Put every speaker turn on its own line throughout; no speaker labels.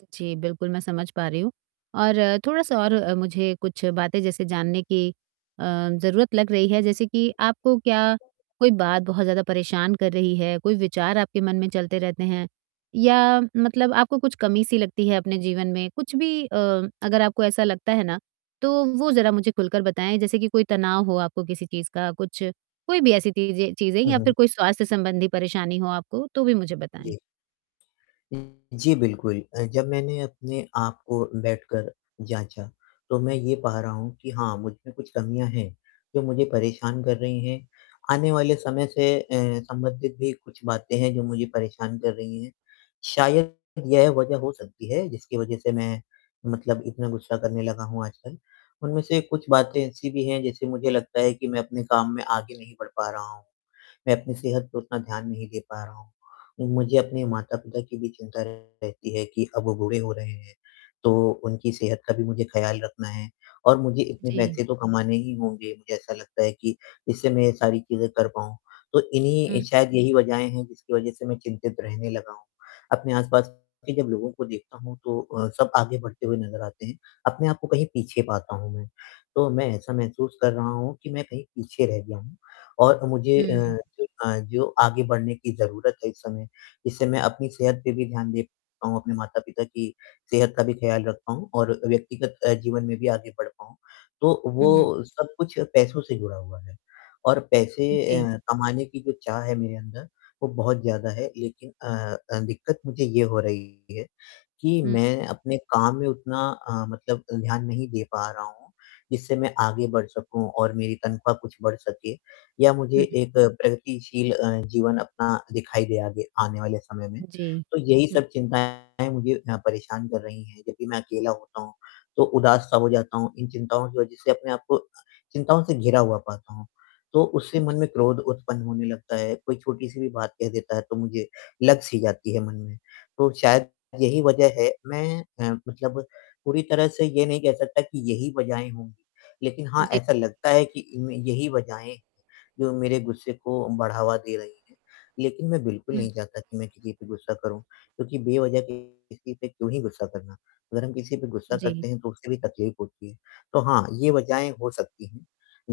जी, बिल्कुल, मैं समझ पा रही हूँ, और थोड़ा-सा और मुझे कुछ बातें, जैसे जानने की, अ, ज़रूरत लग रही है। जैसे कि आपको क्या कोई बात बहुत ज़्यादा परेशान कर रही है? कोई विचार आपके मन में चलते रहते हैं, या मतलब आपको कुछ कमी-सी लगती है अपने जीवन में? कुछ भी अ, अगर आपको ऐसा लगता है ना, तो वो ज़रा मुझे खुलकर बताएँ। जैसे कि कोई तनाव हो आपको किसी चीज़ का, कुछ कोई भी ऐसी तीज़ें चीज़ें
उ,
या
हुँ।
फिर कोई स्वास्थ्य संबंधी परेशानी हो आपको, तो भी मुझे बताएँ।
जी। [unintelligible] जी, बिल्कुल। अ, जब मैंने अपने आप को बैठकर जाँचा, तो मैं ये पा रहा हूँ कि हाँ, मुझमें कुछ कमियाँ हैं, जो मुझे परेशान कर रही हैं। आने वाले समय से अ, संबंधित भी कुछ बातें हैं, जो मुझे परेशान कर रही हैं। शायद यह वज़ह हो सकती है, जिसकी वजह से मैं मतलब इतना गुस्सा करने लगा हूँ आजकल। उनमें से कुछ बातें ऐसी भी हैं, जैसे मुझे लगता है कि मैं अपने काम में आगे नहीं बढ़ पा रहा हूँ। मैं अपनी सेहत को उतना ध्यान नहीं दे पा रहा हूँ। उ, मुझे अपने माता-पिता की भी चिंता रहती है कि अब वो बूढ़े हो रहे हैं। तो उनकी सेहत का भी मुझे ख़याल रखना है और मुझे इतने
जी।
पैसे तो कमाने ही होंगे मुझे ऐसा लगता है कि जिससे मैं ये सारी चीज़ें कर पाऊँ। तो
हुँ।
इन्हीं शायद यही वज़हें हैं, जिसकी वजह से मैं चिंतित रहने लगा हूँ। अपने आस-पास के जब लोगों को देखता हूँ, तो अ, सब आगे बढ़ते हुए नज़र आते हैं, अपने आप को कहीं पीछे पाता हूँ मैं। तो मैं ऐसा महसूस कर रहा हूँ कि मैं कहीं पीछे रह गया हूँ, और मुझे
हुँ,
अ,
हुँ।
जो अ, जो आगे बढ़ने की ज़रूरत है इस समय, जिससे मैं अपनी सेहत पे भी ध्यान दे पाऊँ, अपने माता-पिता की सेहत का भी ख़्याल रख पाऊँ और व्यक्तिगत अ, जीवन में भी आगे बढ़ पाऊँ। तो
हुँ।
वो सब कुछ पैसों से जुड़ा हुआ है, और पैसे
उ, जी।
अ, कमाने की जो चाह है मेरे अंदर, वो बहुत ज़्यादा है। लेकिन अ अ, दिक्कत मुझे ये हो रही है कि
हुँ।
मैं अपने काम में उतना अ, मतलब ध्यान नहीं दे पा रहा हूँ, जिससे मैं आगे बढ़ सकूँ और मेरी तनख्वाह कुछ बढ़ सके, या मुझे
हुँ, हुँ।
एक प्रगतिशील अ, जीवन अपना दिखाई दे आगे आने वाले समय में।
उ, जी।
तो यही
हुँ।
सब चिंताएँ मुझे हाँ परेशान कर रही हैं। जब भी मैं अकेला होता हूँ, तो उदास-सा हो जाता हूँ। इन चिंताओं की वज़ह से अपने आप को चिंताओं से घिरा हुआ पाता हूँ। तो उससे
हुँ,
मन
हुँ।
में क्रोध उत्पन्न होने लगता है। कोई छोटी-सी भी बात कह देता है, तो मुझे लग-सी जाती है मन में। तो शायद यही वजह है मैं अ, मतलब पूरी तरह से ये नहीं कह सकता कि यही वजहें होंगी, लेकिन हाँ,
जी।
ऐसा लगता है कि इनमें यही वज़हें, जो मेरे गुस्से को बढ़ावा दे रही हैं। लेकिन मैं बिल्कुल
हुँ।
नहीं चाहता कि मैं किसी पे गुस्सा करूँ, क्योंकि बेवज़ह के किसी पे क्यों ही गुस्सा करना। अगर हम किसी पे गुस्सा
जी।
करते हैं, तो उसे भी तकलीफ़ होती है। तो हाँ, ये वज़हें हो सकती हैं,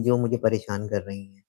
जो मुझे परेशान कर रही हैं।